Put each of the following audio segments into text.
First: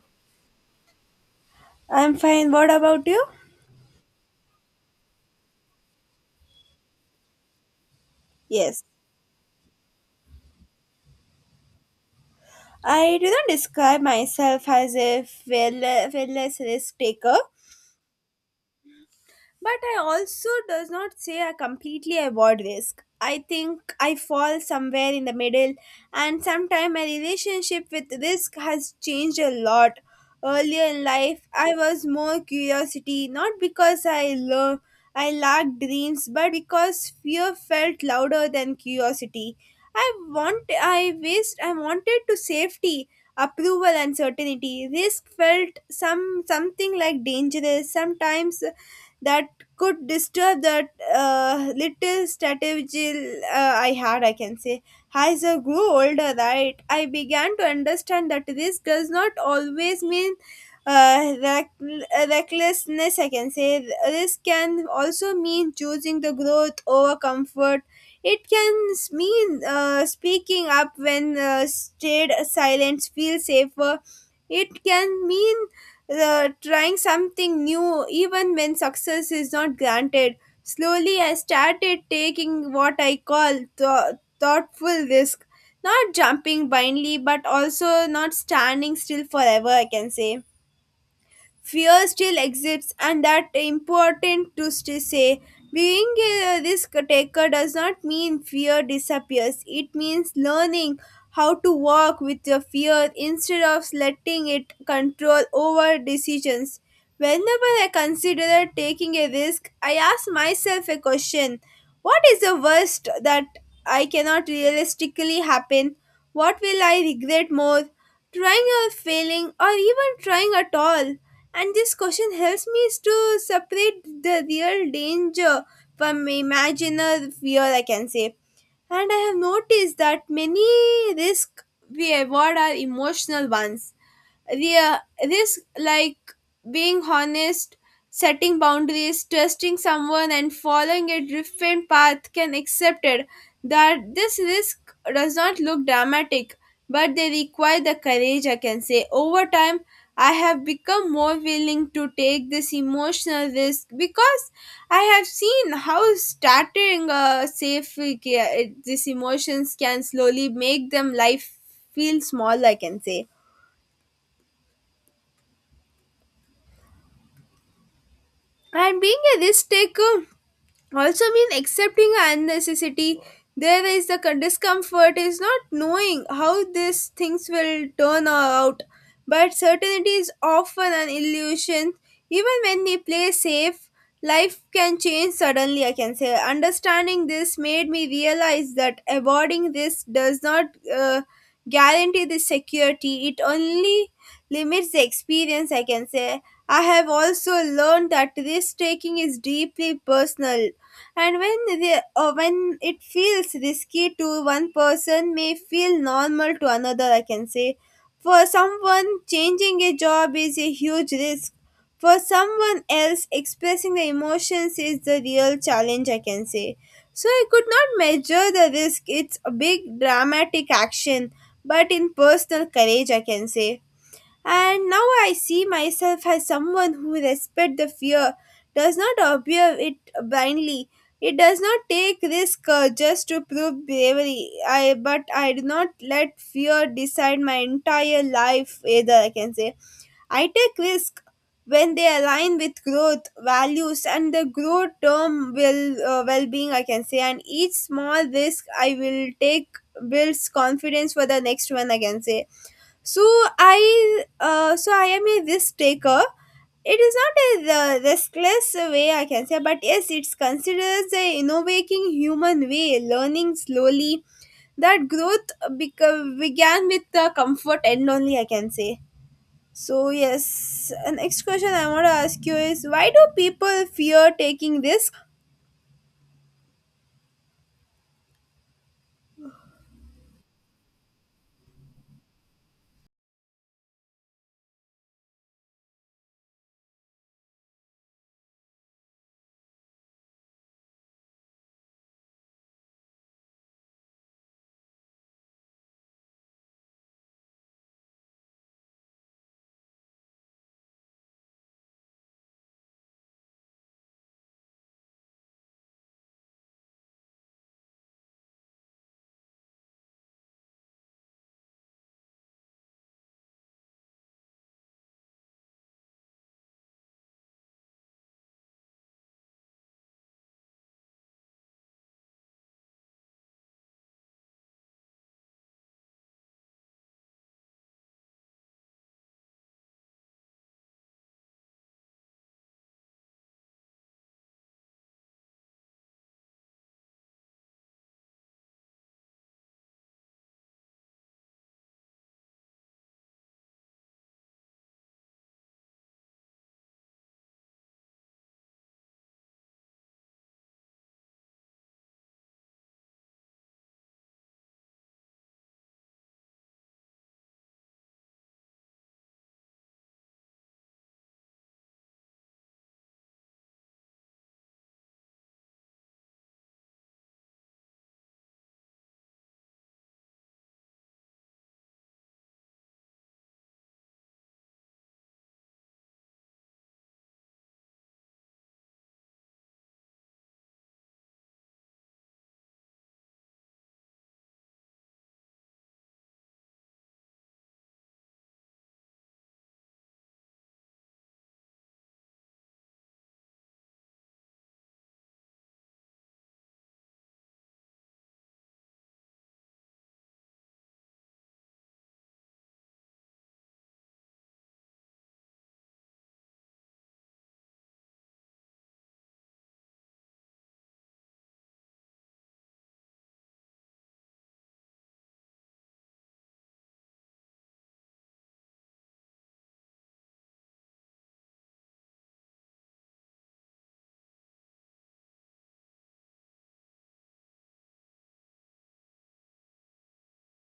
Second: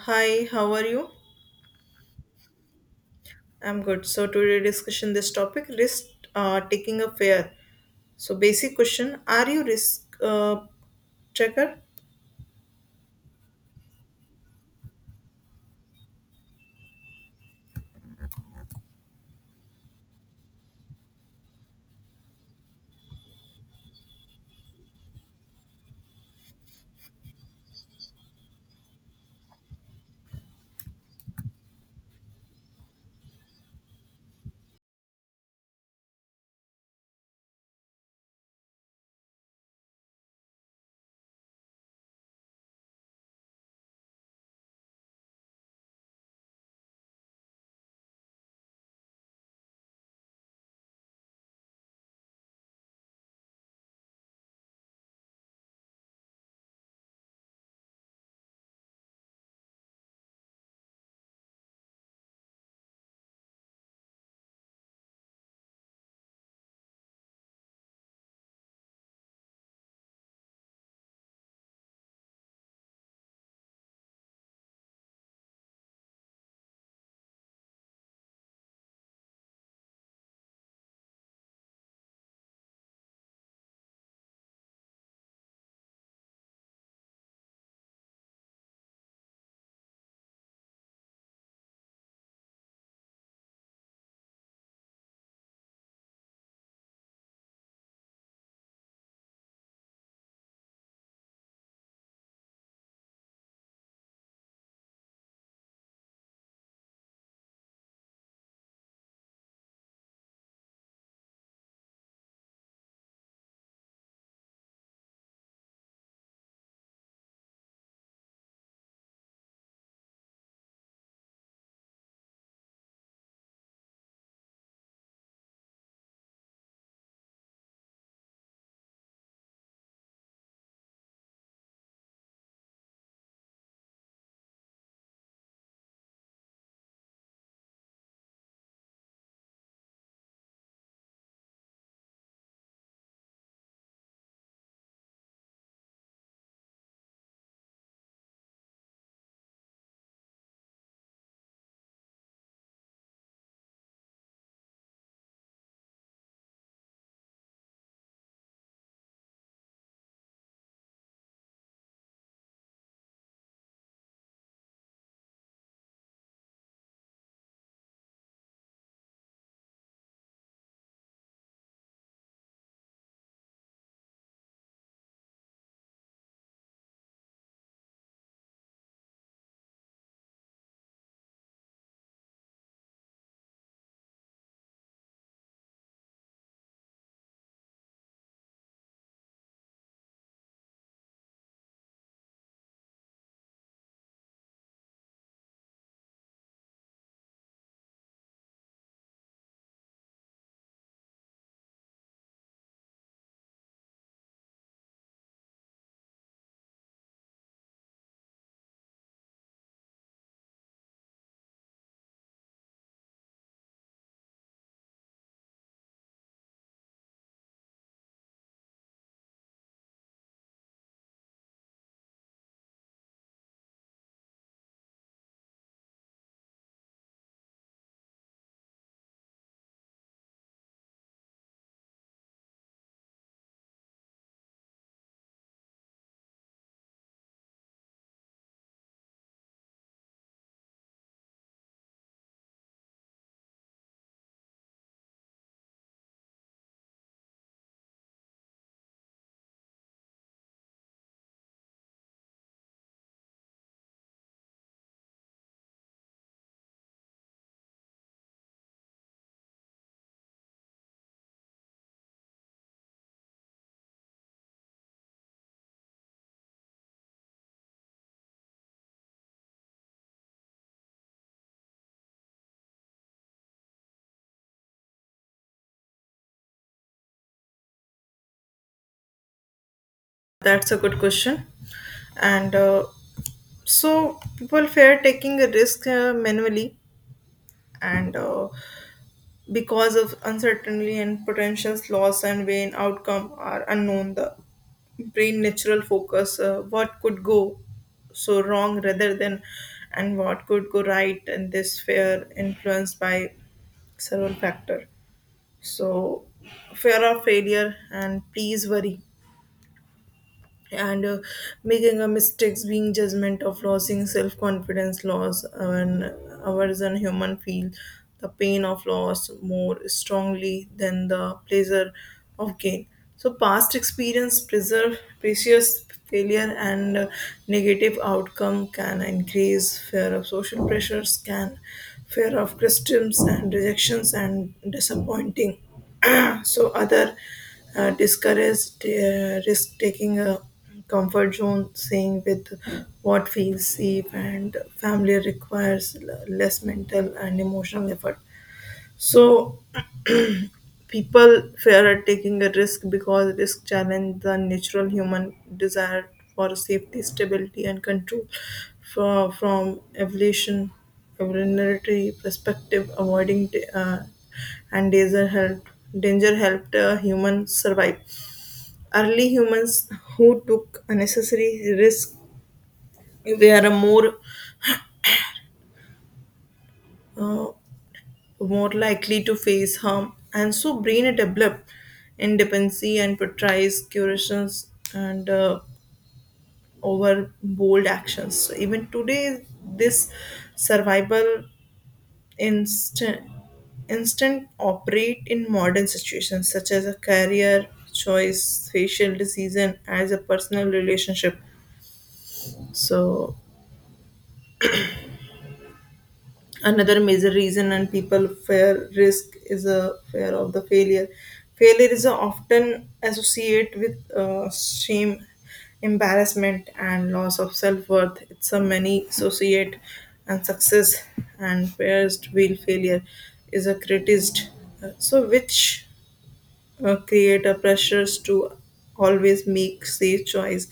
Hi, how are you? I'm fine. What about you? I'm good. So today discussion this topic risk taking a fair. So basic Yes. question: Are you risk checker? I do not describe myself as a fearless risk taker. But I also does not say I completely avoid risk. I think I fall somewhere in the middle, and sometimes my relationship with risk has changed a lot. Earlier in life, I was more curiosity, not because I lacked dreams, but because fear felt louder than curiosity. I want I wished I wanted to safety, approval, and certainty. Risk felt something like dangerous. Sometimes that could disturb that little strategy I had, I can say. As I grew older, right, I began to understand that this does not always mean uh, reck- recklessness, I can say. This can also mean choosing the growth over comfort. It can mean speaking up when stayed silence feels safer. It can mean trying something new even when success is not granted. Slowly, I started taking what I call thoughtful risk, not jumping blindly, but also not standing still forever, I can say. Fear still exists, and that important to say being a risk taker does not mean fear disappears. It means learning how to walk with your fear instead of letting it control over decisions. Whenever I consider taking a risk, I ask myself a question. What is the worst that I cannot realistically happen? What will I regret more, trying or failing or even trying at all? And this question helps me to separate the real danger from imaginary fear, I can say. And I have noticed that many risks we avoid are emotional ones, the this like being honest, setting boundaries, trusting someone, and following a different path can accepted that this risk does not look dramatic, but they require the courage, I can say. Over time, I have become more willing to take this emotional risk because I have seen how starting a safe these emotions can slowly make them life feel small, I can say. And being a risk taker also means accepting unnecessity. There is discomfort is not knowing how these things will turn out, but certainty is often an illusion. Even when we play safe, life can change suddenly. I can say understanding this made me realize that avoiding this does not uh, guarantee the security. It only limits the experience, I can say. I have also learned that risk taking is deeply personal, and when the, when it feels risky to one person, may feel normal to another. I can say, for someone, changing a job is a huge risk. For someone else, expressing the emotions is the real challenge, I can say. So I could not measure the risk. It's a big dramatic action, but in personal courage, I can say. And now I see myself as someone who respects the fear, does not obey it blindly. It does not take risk just to prove bravery. I but I do not let fear decide my entire life either. I can say I take risk when they align with growth values and the growth term will well-being. I can say and each small risk I will take builds confidence for the next one. I can say. So I am a risk taker. It is not a the riskless way, I can say, but yes, it's considered a innovating human way, learning slowly. That growth began with the comfort and only, I can say. So yes, next question I want to ask you is, why do people fear taking risk? That's a good question. And so people fear taking a risk manually and because of uncertainty and potential loss and vain outcome are unknown the brain natural focus what could go so wrong rather than and what could go right, and this fear influenced by several factor. So fear of failure and please worry and making a mistakes being judgment of losing self-confidence loss and ours and human feel the pain of loss more strongly than the pleasure of gain. So past experience preserve precious failure and negative outcome can increase fear of social pressures can fear of criticisms and rejections and disappointing so other discourage risk taking a comfort zone saying with what feels safe and family requires less mental and emotional effort. So people fear at taking a risk because risk challenge the natural human desire for safety, stability, and control. From evolutionary perspective, avoiding da- and danger helped danger helped humans survive. Early humans who took unnecessary risk were uh, more likely to face harm, and so brain develop independency and portrays curations and over bold actions. So even today, this survival instant instant operate in modern situations such as a career choice, facial decision, as a personal relationship. So another major reason and people fear risk is a fear of the failure. Failure is often associated with shame, embarrassment, and loss of self-worth. It's a many associate and success and fears to feel failure is a criticized, so which create a pressures to always make safe choice,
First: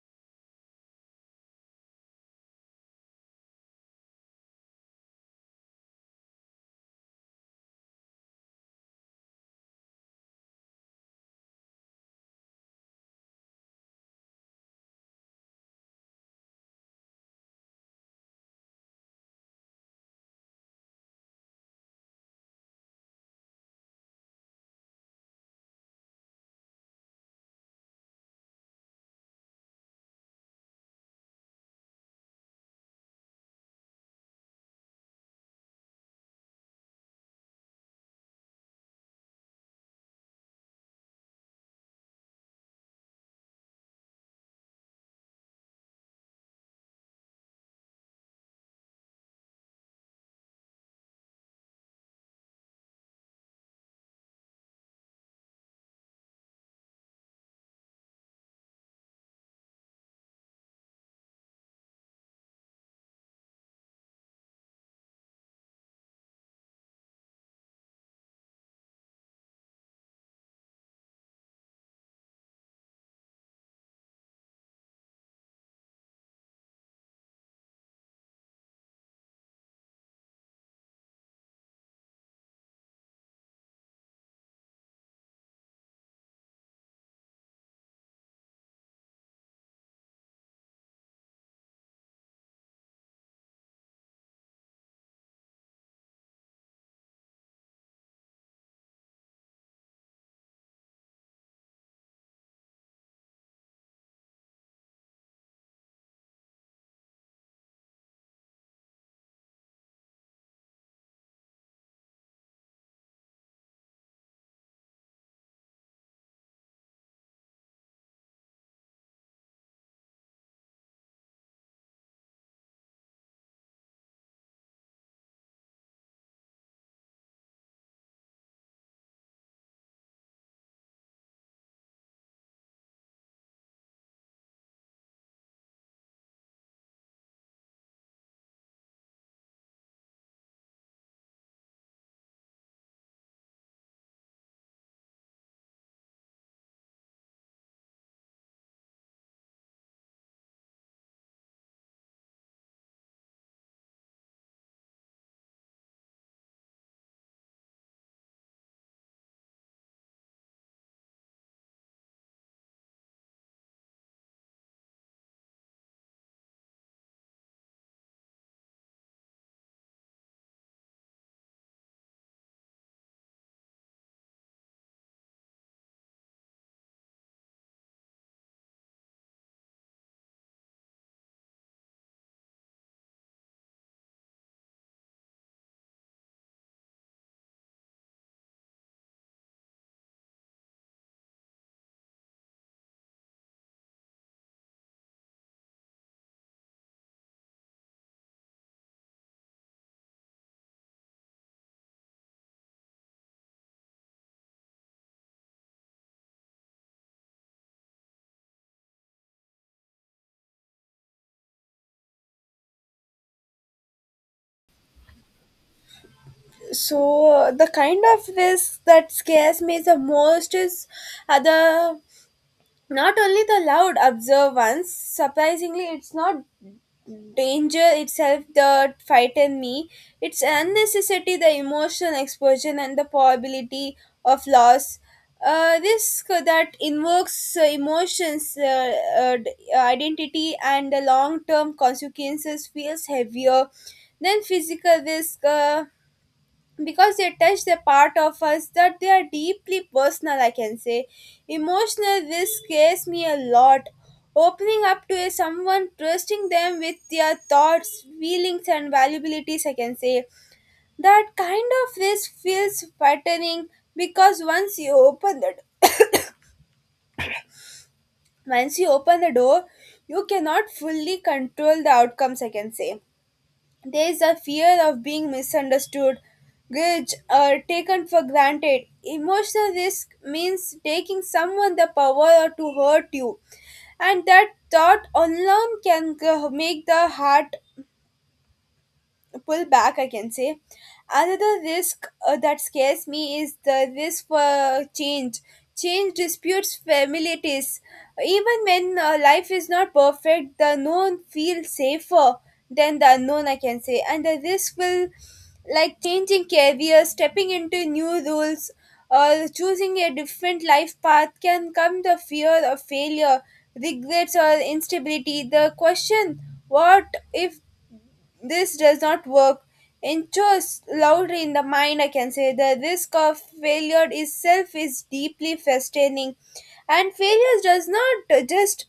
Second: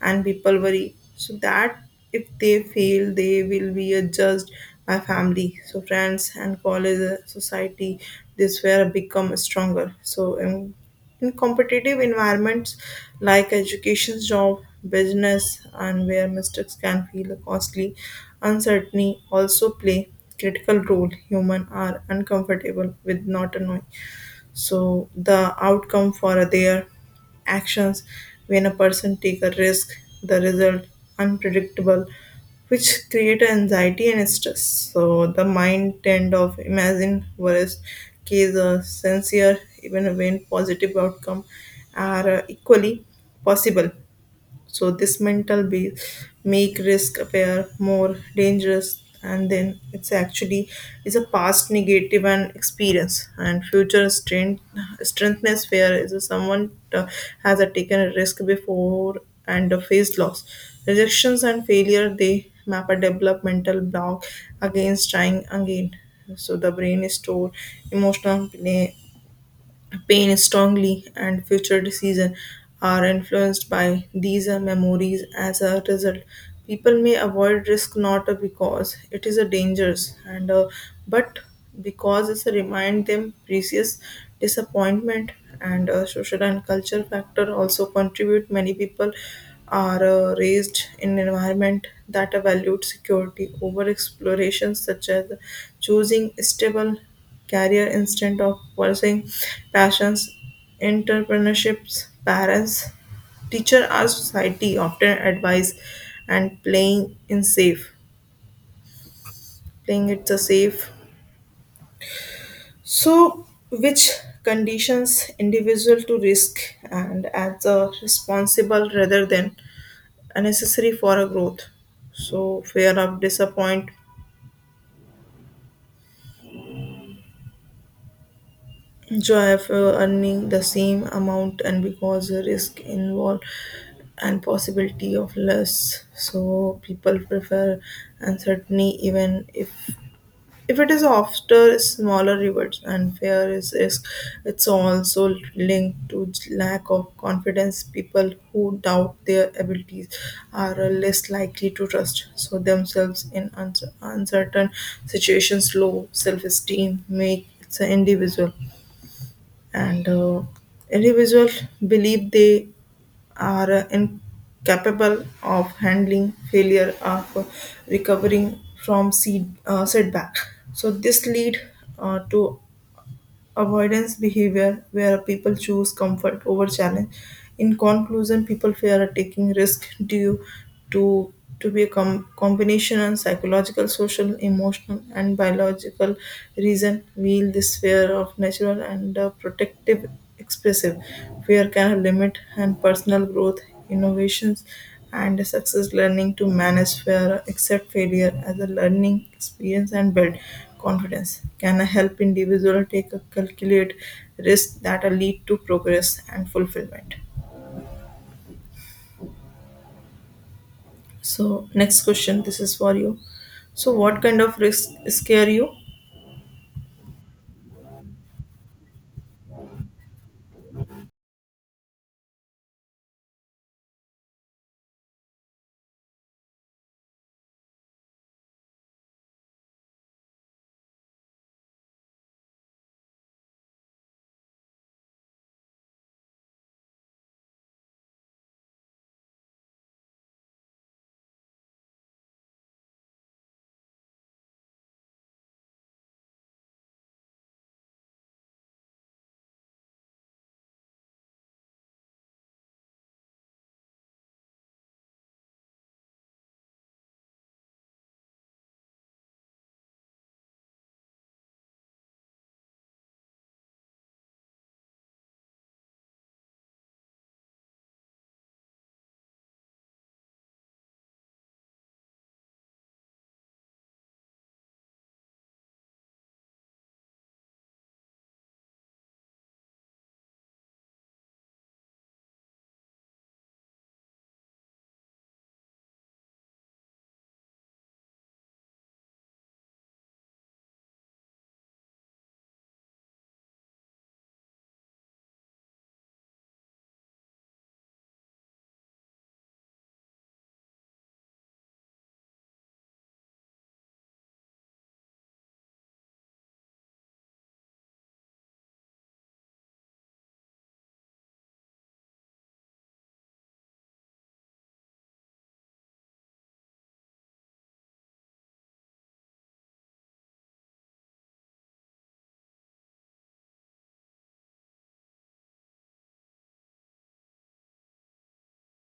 and people worry so that if they fail they will be judged by family, so friends and college, society. This where become stronger so in competitive environments like education, job, business, and where mistakes can feel costly. Uncertainty also play critical role. Human are uncomfortable with not knowing so the outcome for their actions. When a person take a risk, the result unpredictable, which create anxiety and stress. So the mind tend of imagine worst case sincere even when positive outcome are equally possible. So this mental base make risk appear more dangerous and then it's actually is a past negative and experience and future strength. Strengthness fear is a someone has a taken a risk before and faced loss, rejections, and failure, they map a developmental block against trying again. So the brain is stored emotional pain strongly, and future decisions are influenced by these memories. As a result, people may avoid risk not because it is a dangerous and but because it's a remind them previous disappointment. And social and culture factor also contribute. Many people are raised in an environment that valued security over exploration, such as choosing stable career instead of pursuing passions, entrepreneurships, parents, teacher or society often advise and playing in safe, playing it the safe. So which conditions individual to risk and as a responsible rather than unnecessary for a growth. So fear of disappointment. So after earning the same amount, and because the risk involved and possibility of less, so people prefer uncertainty even if it is after smaller rewards and fear is risk. It's also linked to lack of confidence. People who doubt their abilities are less likely to trust so themselves in uncertain situations. Low self-esteem make it's an individual and individuals believe they are incapable of handling failure of recovering from seed, setback. So this lead to avoidance behavior where people choose comfort over challenge. In conclusion, people fear taking risk due to to be a combination of psychological, social, emotional, and biological reason wield this fear of natural and protective expressive. Fear can limit and personal growth, innovations, and success. Learning to manage fear, accept failure as a learning experience, and build confidence can help individual take a calculate risk that will lead to progress and fulfillment. So next question, this is for you. So what kind of risk scare you? So the kind of risk that scares me the most is other. Not only the loud observance, surprisingly, it's not danger itself that frightened me. It's unnecessary, the emotional exposure, and the probability of loss. Risk that invokes emotions, identity, and the long term consequences feels heavier than physical risk. Because they touch the part of us that they are deeply personal, I can say. Emotional this scares me a lot, opening up to a someone, trusting them with their thoughts, feelings, and valuabilities, I can say. That kind of risk feels frightening because once you open the door, you cannot fully control the outcomes, I can say. There is a fear of being misunderstood, judged, or taken for granted. Emotional risk means taking someone the power to hurt you, and that thought alone can make the heart pull back, I can say. Another risk that scares me is the risk for change. Change disputes familiarities. Even when life is not perfect, the known feels safer than the unknown, I can say. And the risk will like changing careers, stepping into new roles, or choosing a different life path can come the fear of failure, regrets, or instability. The question, what if this does not work, echoes loudly in the mind, I can say. The risk of failure itself is deeply frustrating, and failure does not just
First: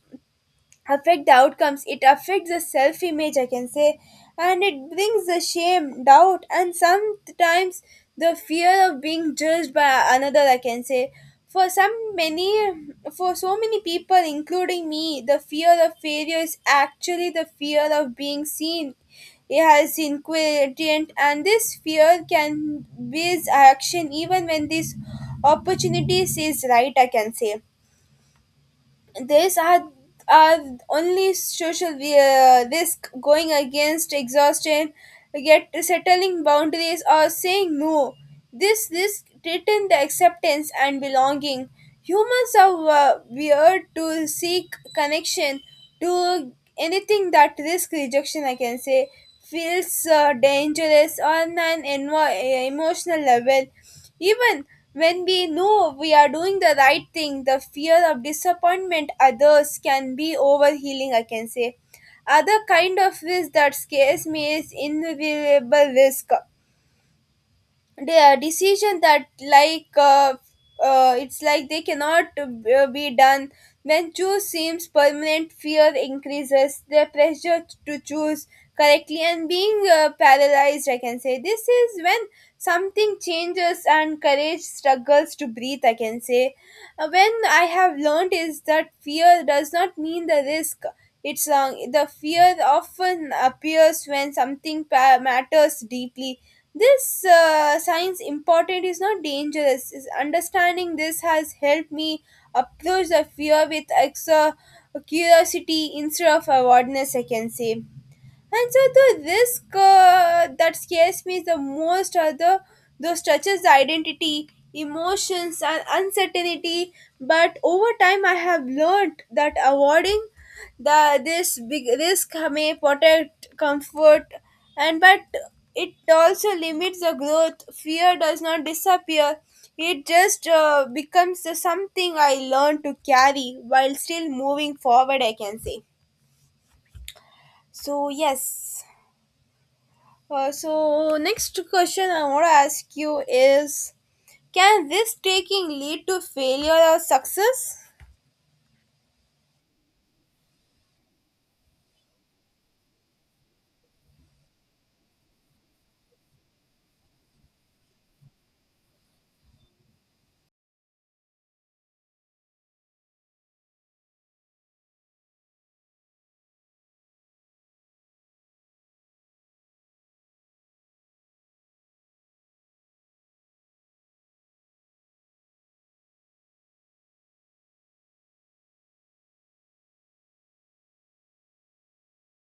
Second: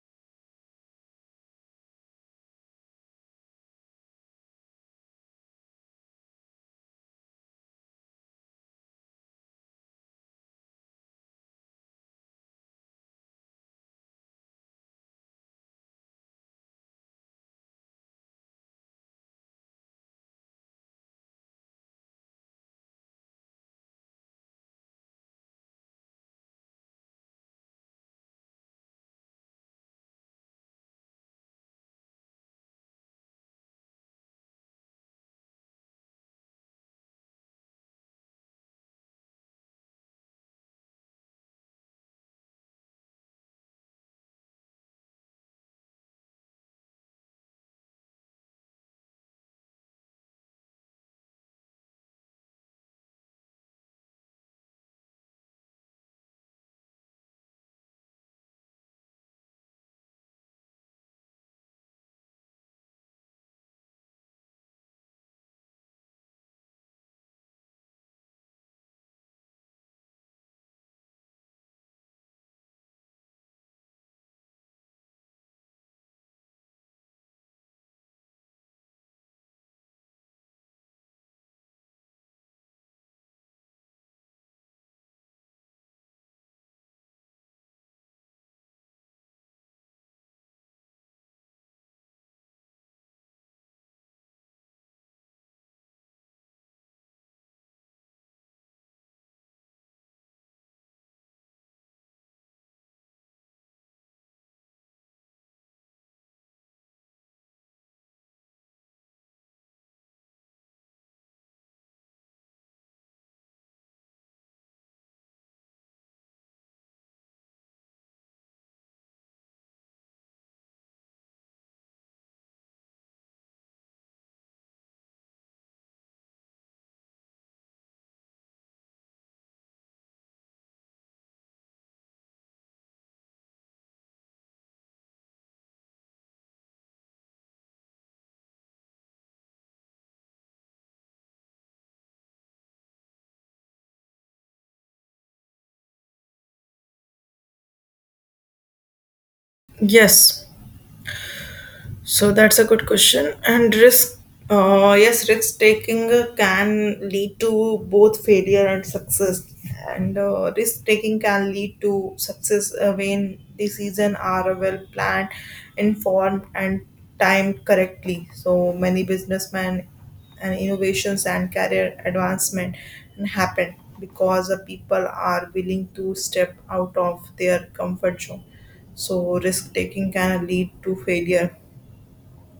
affect the outcomes, it affects the self image, I can say. And it brings the shame, doubt, and sometimes the fear of being judged by another, I can say. For some many for so many people including me, the fear of failure is actually the fear of being seen. It has inquirient, and this fear can base action even when this opportunity is right, I can say. These are only social risk going against exhaustion, yet settling boundaries or saying no, this risk threaten the acceptance and belonging. Humans are weird to seek connection to anything that risk rejection, I can say, feels dangerous on an emotional level. Even when we know we are doing the right thing, the fear of disappointment others can be overhealing, I can say. Other kind of risk that scares me is invisible risk, the decision that it's like they cannot be done. When choose seems permanent, fear increases the pressure to choose correctly and being paralyzed, I can say. This is when something changes and courage struggles to breathe, I can say. When I have learned is that fear does not mean the risk it's wrong. The fear often appears when something matters deeply. This science important is not dangerous is understanding. This has helped me approach the fear with extra curiosity instead of awareness, I can say. And so the risk that scares me the most are the those touches identity, emotions, and uncertainty. But over time, I have learned that avoiding the this big risk may protect comfort, and but it also limits the growth. Fear does not disappear; it just becomes something I learn to carry while still moving forward, I can say. So, yes. So next question I want to ask you is, can risk taking lead to failure or success? Yes, so that's a good question. And risk, yes, risk taking can lead to both failure and success. And risk taking can lead to success when decisions are well planned, informed, and timed correctly. So many businessmen and innovations and career advancement and happen because the people are willing to step out of their comfort zone. So risk taking can lead to failure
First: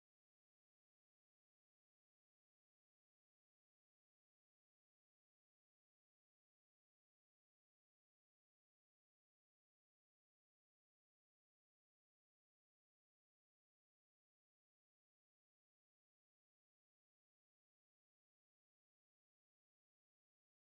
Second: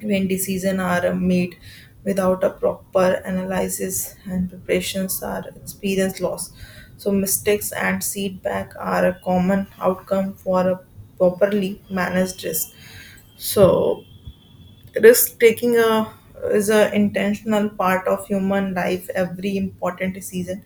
when decisions are made without a proper analysis and preparations are experience loss. So mistakes and setback are a common outcome for a properly managed risk. So risk taking a, is an intentional part of human life. Every important decision,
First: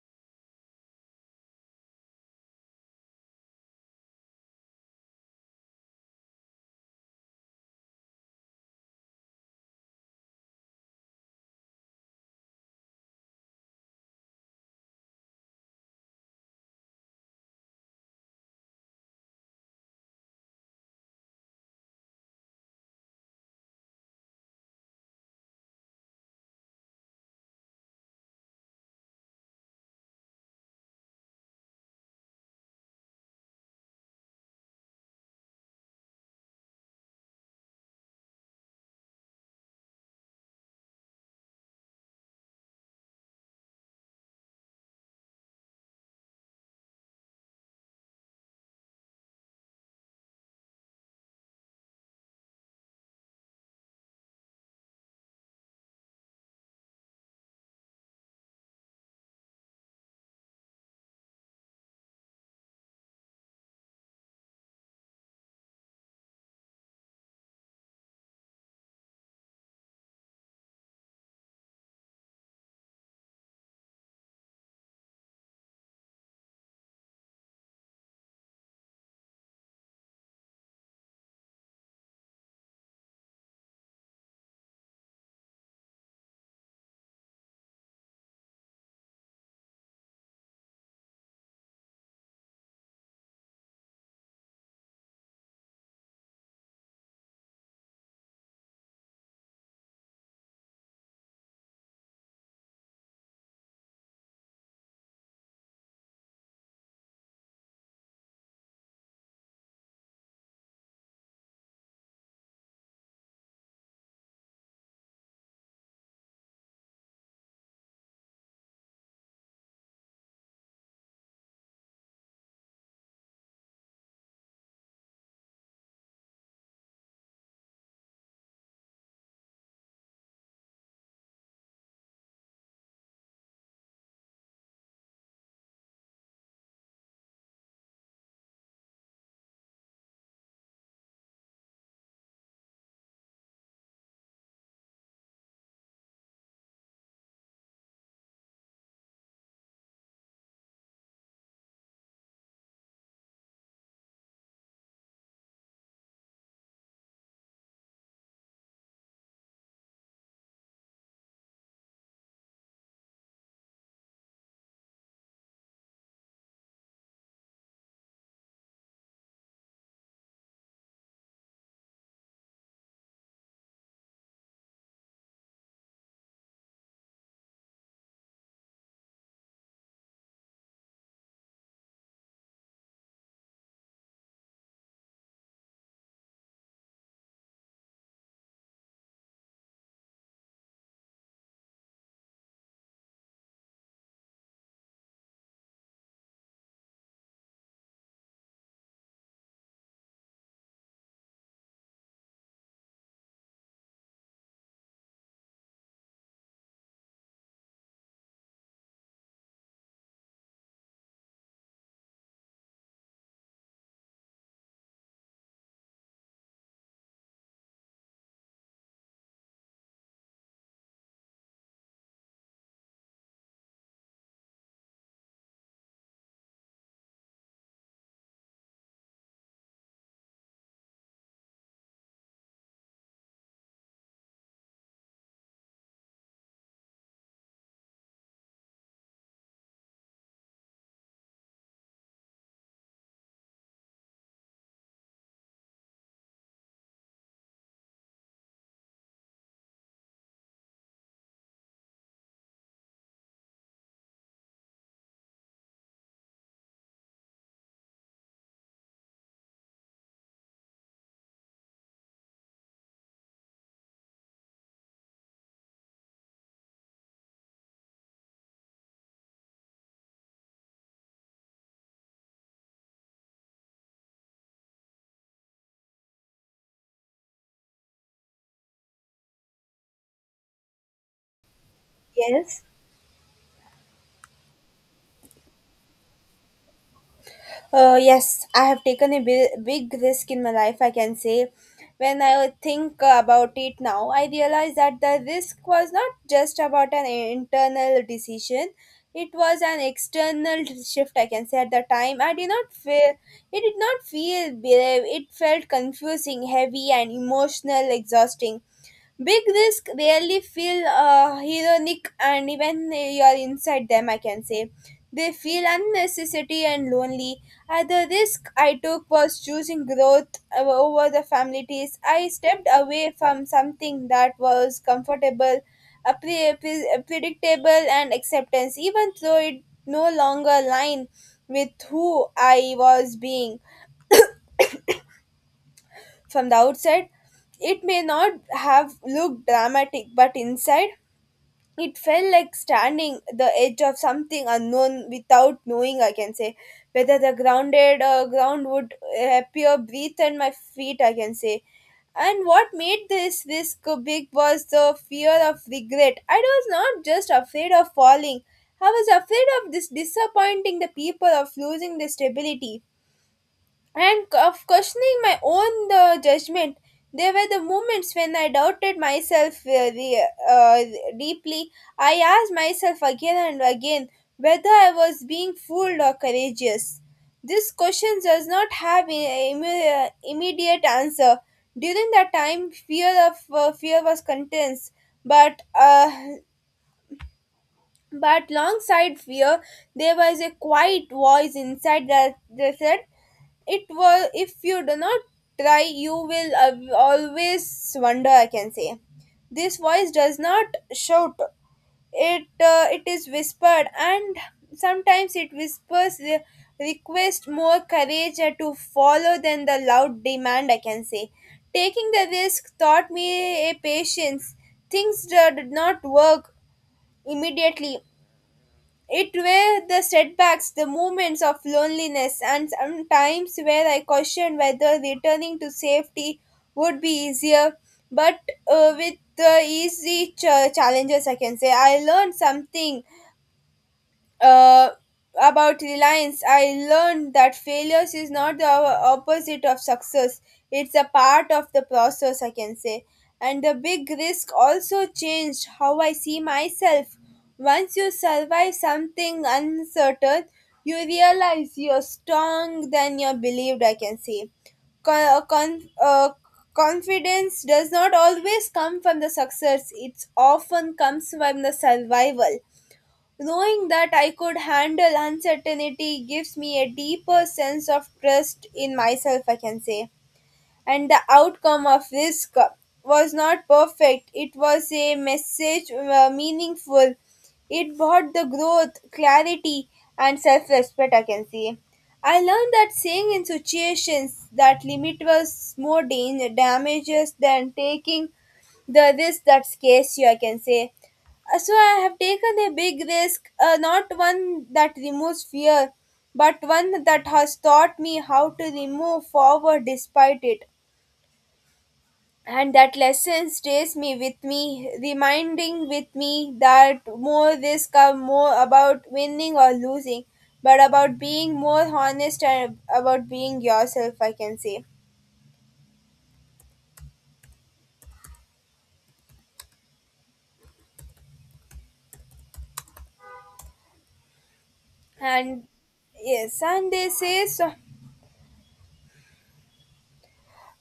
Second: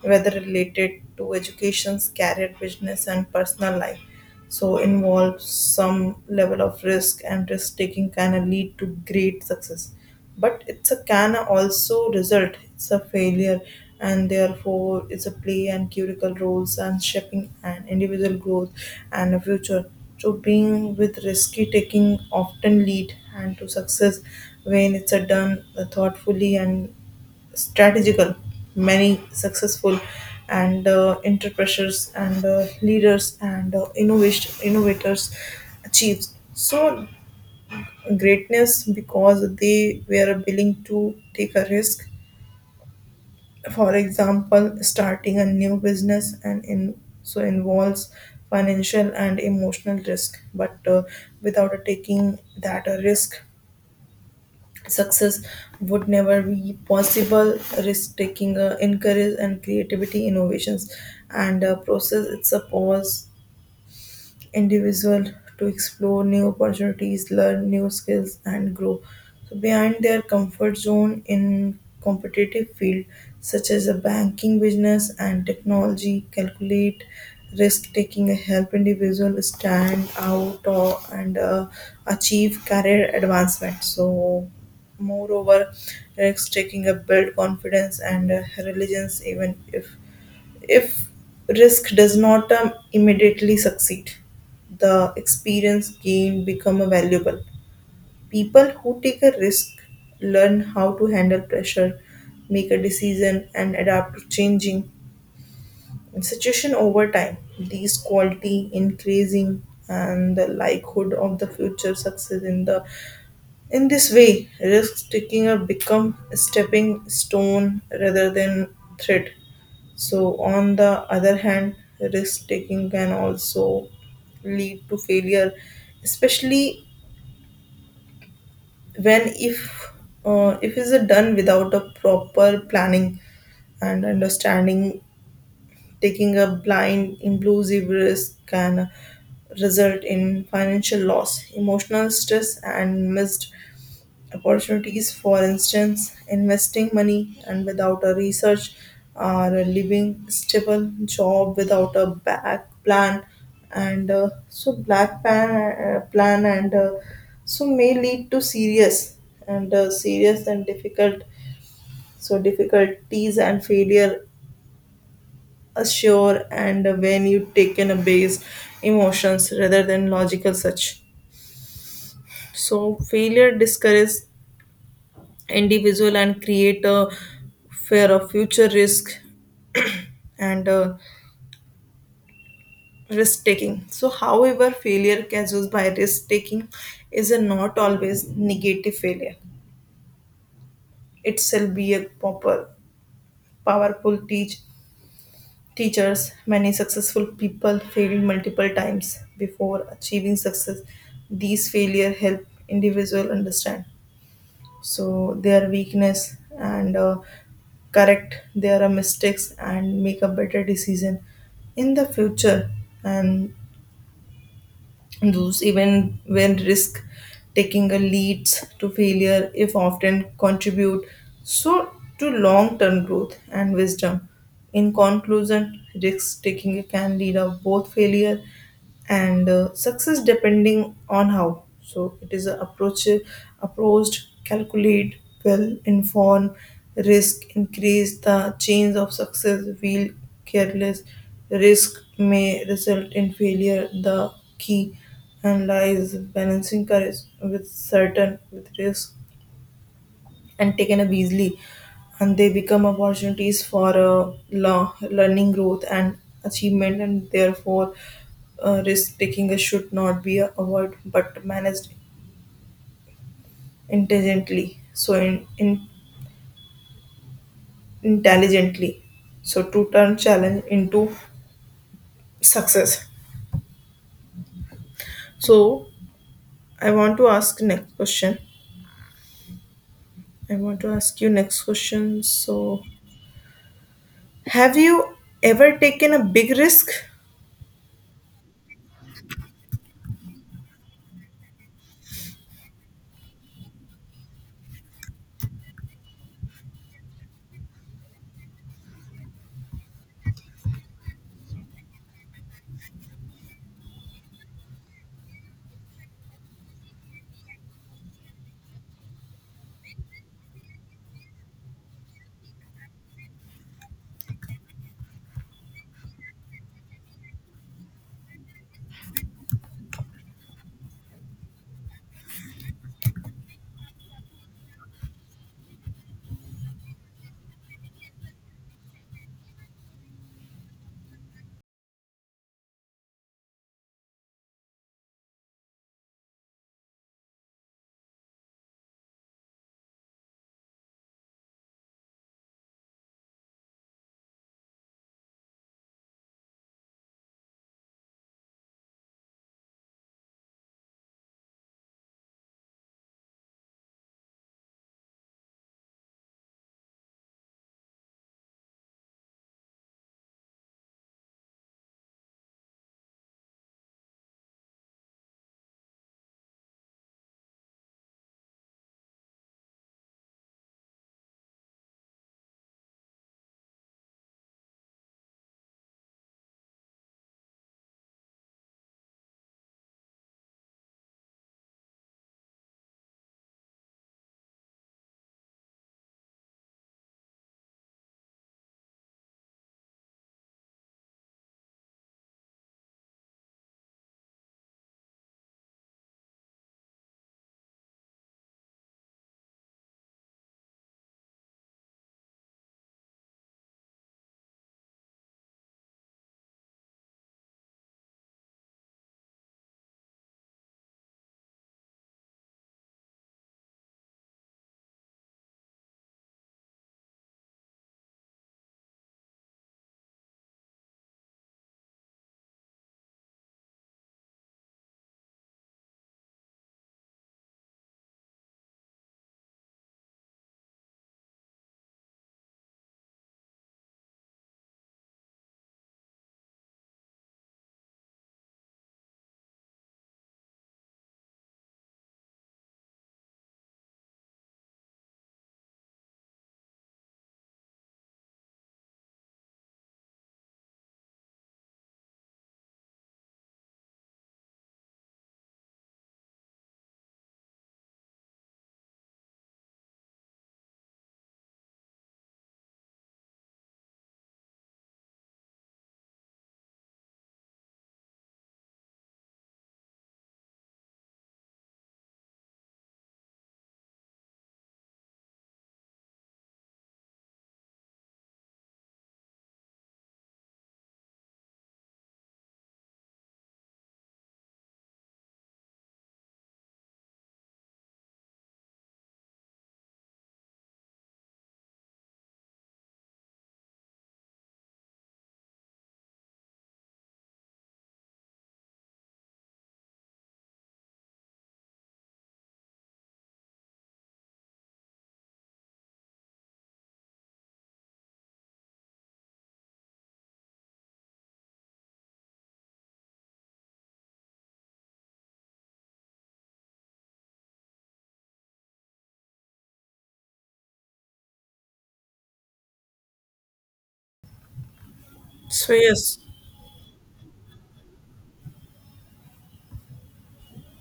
whether related to education, career, business, and personal life, so involves some level of risk, and risk taking can lead to great success, but it's a can also result it's a failure, and therefore it's a play and critical roles and shaping and individual growth and a future. So being with risky taking often lead and to success when it's a done thoughtfully and strategical. Many successful and entrepreneurs and leaders and innovation innovators achieves so greatness because they were willing to take a risk. For example, starting a new business and so involves financial and emotional risk. But without taking that a risk, success would never be possible. Risk taking encourage and creativity, innovations and process. It's a pause individual to explore new opportunities, learn new skills, and grow so beyond their comfort zone in competitive field such as a banking, business, and technology. Calculate risk taking a help individual stand out and achieve career advancement. So moreover risk taking a build confidence and religions even if risk does not immediately succeed, the experience gained become valuable. People who take a risk learn how to handle pressure, make a decision, and adapt to changing situation over time. These quality increasing and the likelihood of the future success in this way risk taking have become a stepping stone rather than threat. So, on the other hand, risk taking can also lead to failure, especially when if is done without a proper planning and understanding. Taking a blind, impulsive risk can result in financial loss, emotional stress, and missed opportunities. For instance, investing money and without a research or a living stable job without a back plan and so black pan, plan and so may lead to serious and serious and difficult so difficulties and failure assure, and when you take in a base emotions rather than logical such so failure discourages individual and create a fear of future risk and risk taking. So, however, failure caused by risk taking is a not always negative failure. It shall be a proper, powerful teachers. Many successful people failed multiple times before achieving success. These failure help individual understand so their weakness and correct their mistakes and make a better decision in the future, and those even when risk taking a leads to failure if often contribute so to long term growth and wisdom. In conclusion, risk taking can lead to both failure and success depending on how so it is a approached. Calculate well inform risk increase the change of success, feel careless risk may result in failure. The key and lies balancing courage with certain with risk and taken up easily, and they become opportunities for learning, growth, and achievement, and therefore risk taking should not be avoided but managed intelligently so in intelligently so to turn challenge into success. So I want to ask next question. I want to ask you next question Yes. so have you ever taken a big risk. Yes, I have taken a big risk in my life, I can say. When I think about it now, I realize that the risk was not just about an internal decision, it was an external shift, I can say. At the time, I did not feel, it did not feel brave, it felt confusing, heavy, and emotional, exhausting. Big risk really feel heroic, and even you're inside them, I can say. They feel unnecessary and lonely. The risk I took was choosing growth over the families. I stepped away from something that was comfortable, predictable, and acceptance, even though it no longer aligned with who I was being. From the outside, it may not have looked dramatic, but inside, it felt like standing the edge of something unknown without knowing, I can say, whether the grounded ground would appear breathe at my feet, I can say. And what made this risk big was the fear of regret. I was not just afraid of falling, I was afraid of this disappointing the people, of losing the stability, and of questioning my own judgment. There were the moments when I doubted myself deeply. I asked myself again and again whether I was being fooled or courageous. This question does not have immediate answer. During that time, fear was intense, but uh, but alongside fear, there was a quiet voice inside that said, "It was if you do not try, you will always wonder." I can say, this voice does not shout. It it is whispered, and sometimes it whispers request more courage to follow than the loud demand, I can say. Taking the risk taught me a patience. Things did not work immediately. It were the setbacks, the moments of loneliness, and sometimes where I questioned whether returning to safety would be easier. But with the easy challenges, I can say I learned something uh, about reliance. I learned that failures is not the opposite of success. It's a part of the process, I can say. And the big risk also changed how I see myself. Once you survive something uncertain, you realize you're strong than you believed, I can say. Con- con- uh, Confidence does not always come from the success, it often comes from the survival. Knowing that I could handle uncertainty gives me a deeper sense of trust in myself, I can say. And the outcome of risk was not perfect, it was a message meaningful. It brought the growth, clarity, and self respect, I can say. I learned that saying in situations that limit was more damages than taking the risk that scares you, I can say. So I have taken a big risk, not one that removes fear, but one that has taught me how to remove forward despite it. And that lesson stays me with me, reminding with me that more risk are more about winning or losing, but about being more honest and about being yourself, I can say. And So yes, yes, and they say so.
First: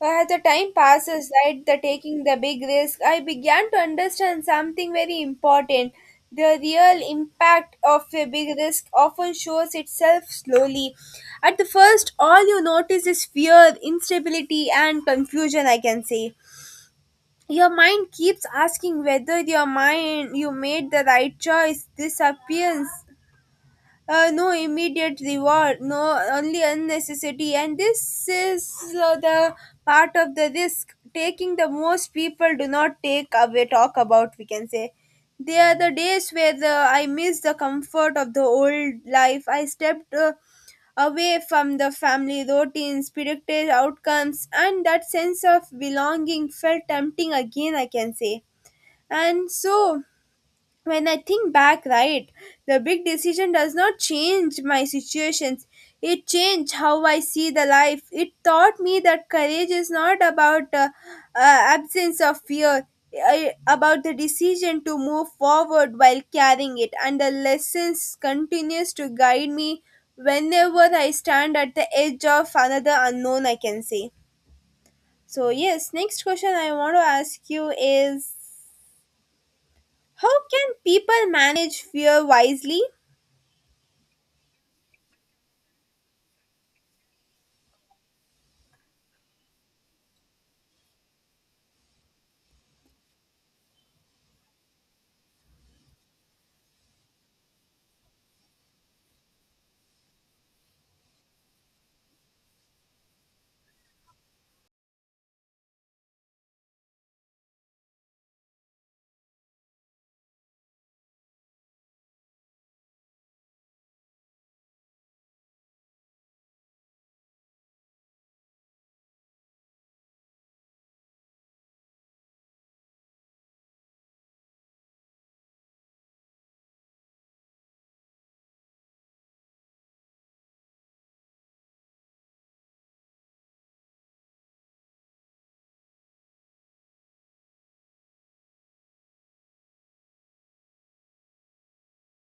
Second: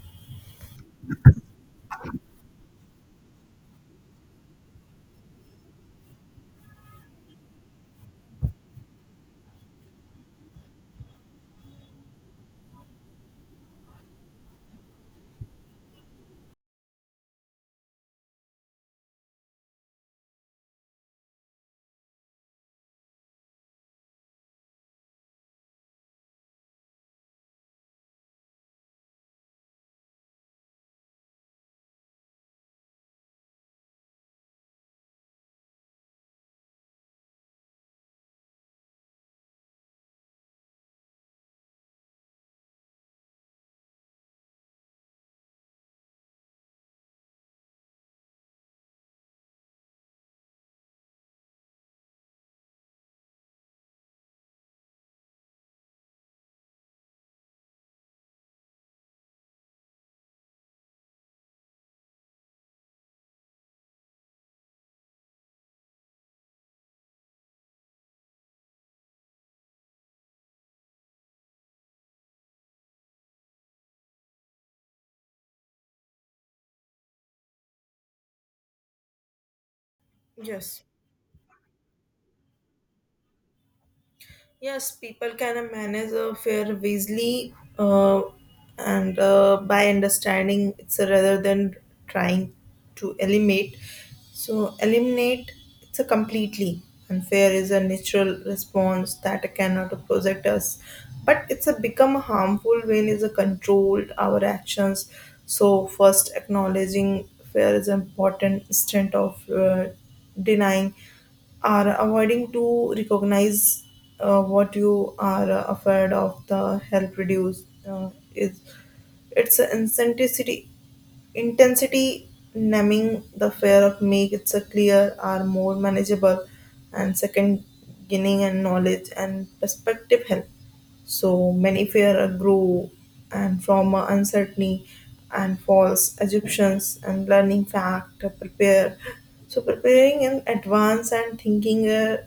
As the time passes, right, the taking the big risk, I began to understand something very important. The real impact of a big risk often shows itself slowly. At the first, all you notice is fear, instability, and confusion, I can say. Your mind keeps asking whether you made the right choice. This appearance no immediate reward, no only unnecessary, and this is the part of the risk taking the most people do not take away talk about. We can say they are the days where the, I miss the comfort of the old life. I stepped away from the family routines, predicted outcomes, and that sense of belonging felt tempting again, I can say. And so when I think back, right, the big decision does not change my situations. It changed how I see the life. It taught me that courage is not about absence of fear, I, about the decision to move forward while carrying it. And the lessons continues to guide me whenever I stand at the edge of another unknown, I can say. So yes, next question I want to ask you is, how can yes. people manage fear wisely? Yes, people can manage a fair wisely, and by understanding it's a rather than trying to eliminate. So, eliminate it's a completely unfair is a natural response that cannot protect us, but it's a become harmful when is a controlled our actions. So, first acknowledging fair is an important instead of denying are avoiding to recognize what you are afraid of the help reduce is its intensity. Intensity numbing the fear of makes it so clear are more manageable, and second, gaining and knowledge and perspective help. So many fear are grow and from a uncertainty and false assumptions and learning fact to prepare. So preparing in advance and thinking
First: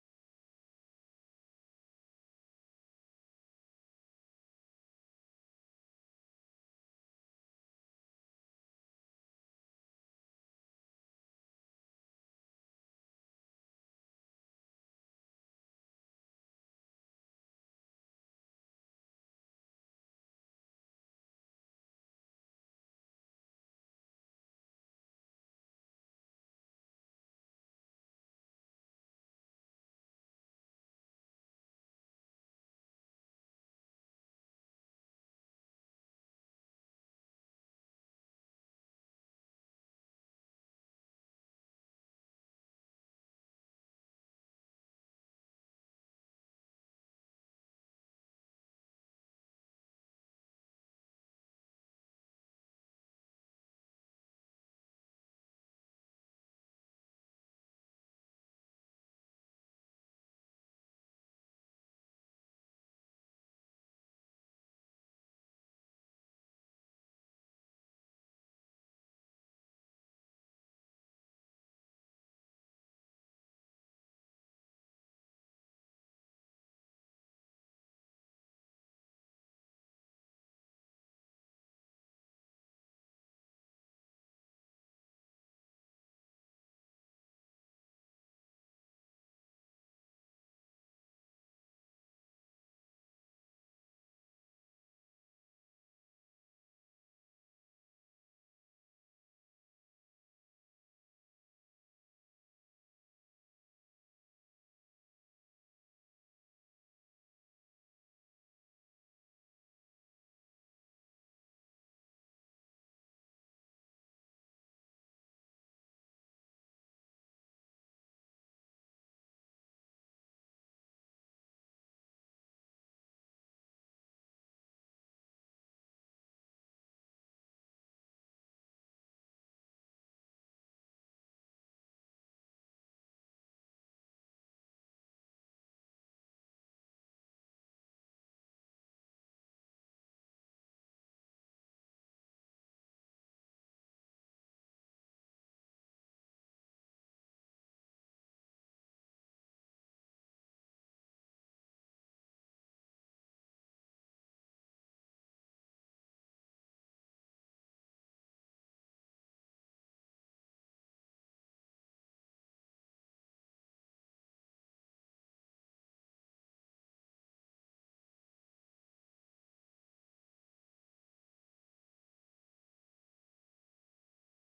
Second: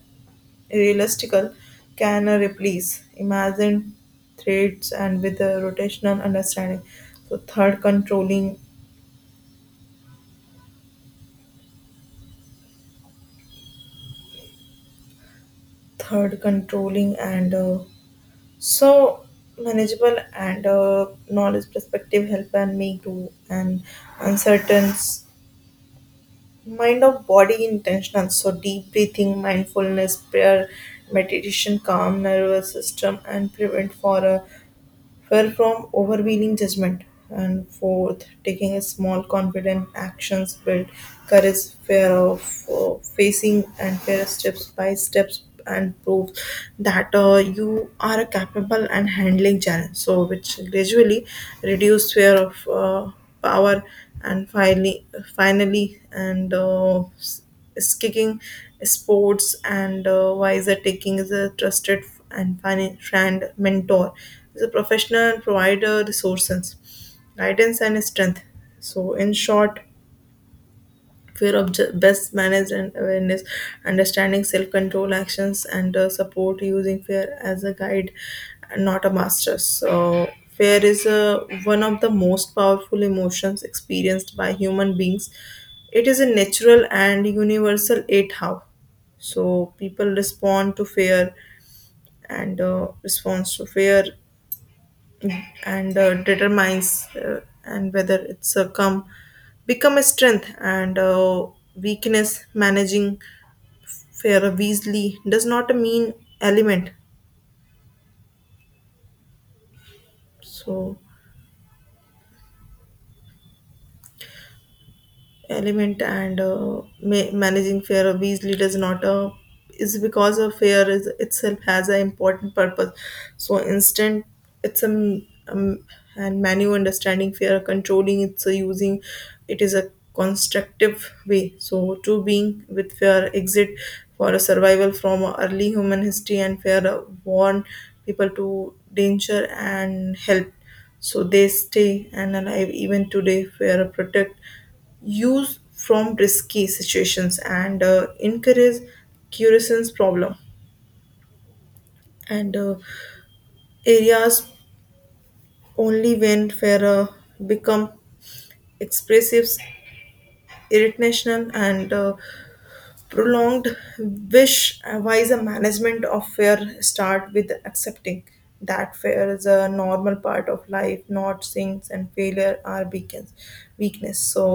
realistical can replace imagine threads and with a rotational understanding. So third controlling and so manageable and knowledge perspective help and me grow and uncertain mind of body intentional, so deep breathing, mindfulness, prayer, meditation calm nervous system and prevent for a fear from overwhelming judgment, and fourth, taking a small, confident actions build courage, fear of facing, and fear steps by steps and prove that you are capable and handling challenge, so which gradually reduce fear of power, and finally, finally, and skiing, sports, and wiser taking is a trusted and friend mentor. Is a professional and provider resources, guidance, and strength. So, in short, fear of best managed and awareness, understanding, self-control, actions, and support, using fear as a guide and not a master. So fear is one of the most powerful emotions experienced by human beings. It is a natural and universal. It how so people respond to fear and response to fear and determines and whether it's a come become a strength and weakness. Managing fair wisely does not mean element, so element and managing fear of these leaders not a is because of fear is itself has an important purpose. So instant, it's a m- and manual understanding fear, controlling it's a using, it is a constructive way. So to being with fear exit for a survival. From early human history, and fear warn people to danger and help so they stay and alive. Even today fear protect use from risky situations and encourage curious problem and areas only when where become expressive, irritational, and prolonged wish. Wise a management of fear start with accepting that fear is a normal part of life, not sins and failure are beacons weakness. So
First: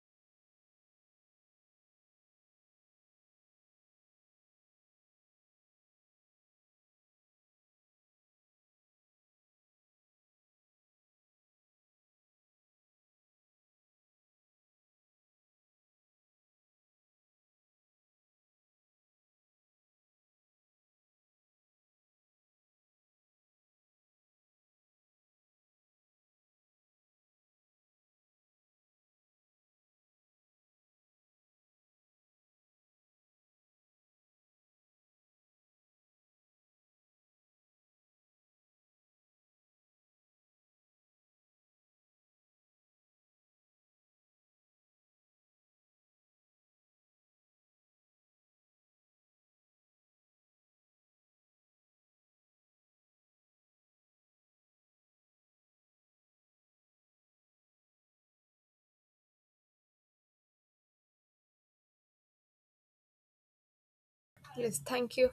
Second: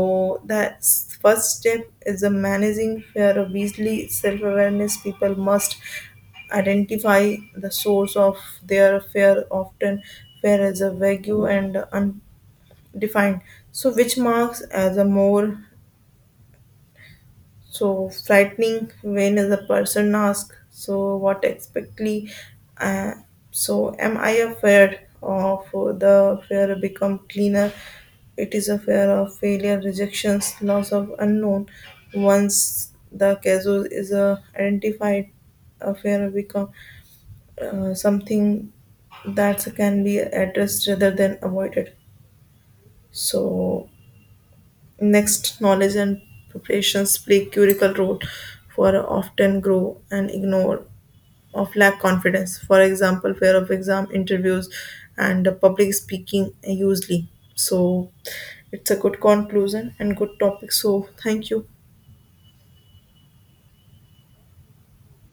the first step is a managing fear obviously self-awareness. People must identify the source of their fear. Often fear is a vague and undefined so which marks as a more so frightening when the person asks, so what exactly? Uh, so am I afraid of the fear become cleaner? It is a fear of failure, rejections, loss of unknown. Once the casus is identified, a fear become something that can be addressed rather than avoided. So next, knowledge and preparations play critical role for often grow and ignore of lack confidence. For example, fear of exam interviews and public speaking usually. So it's a good conclusion and good topic. So thank you. Thank you.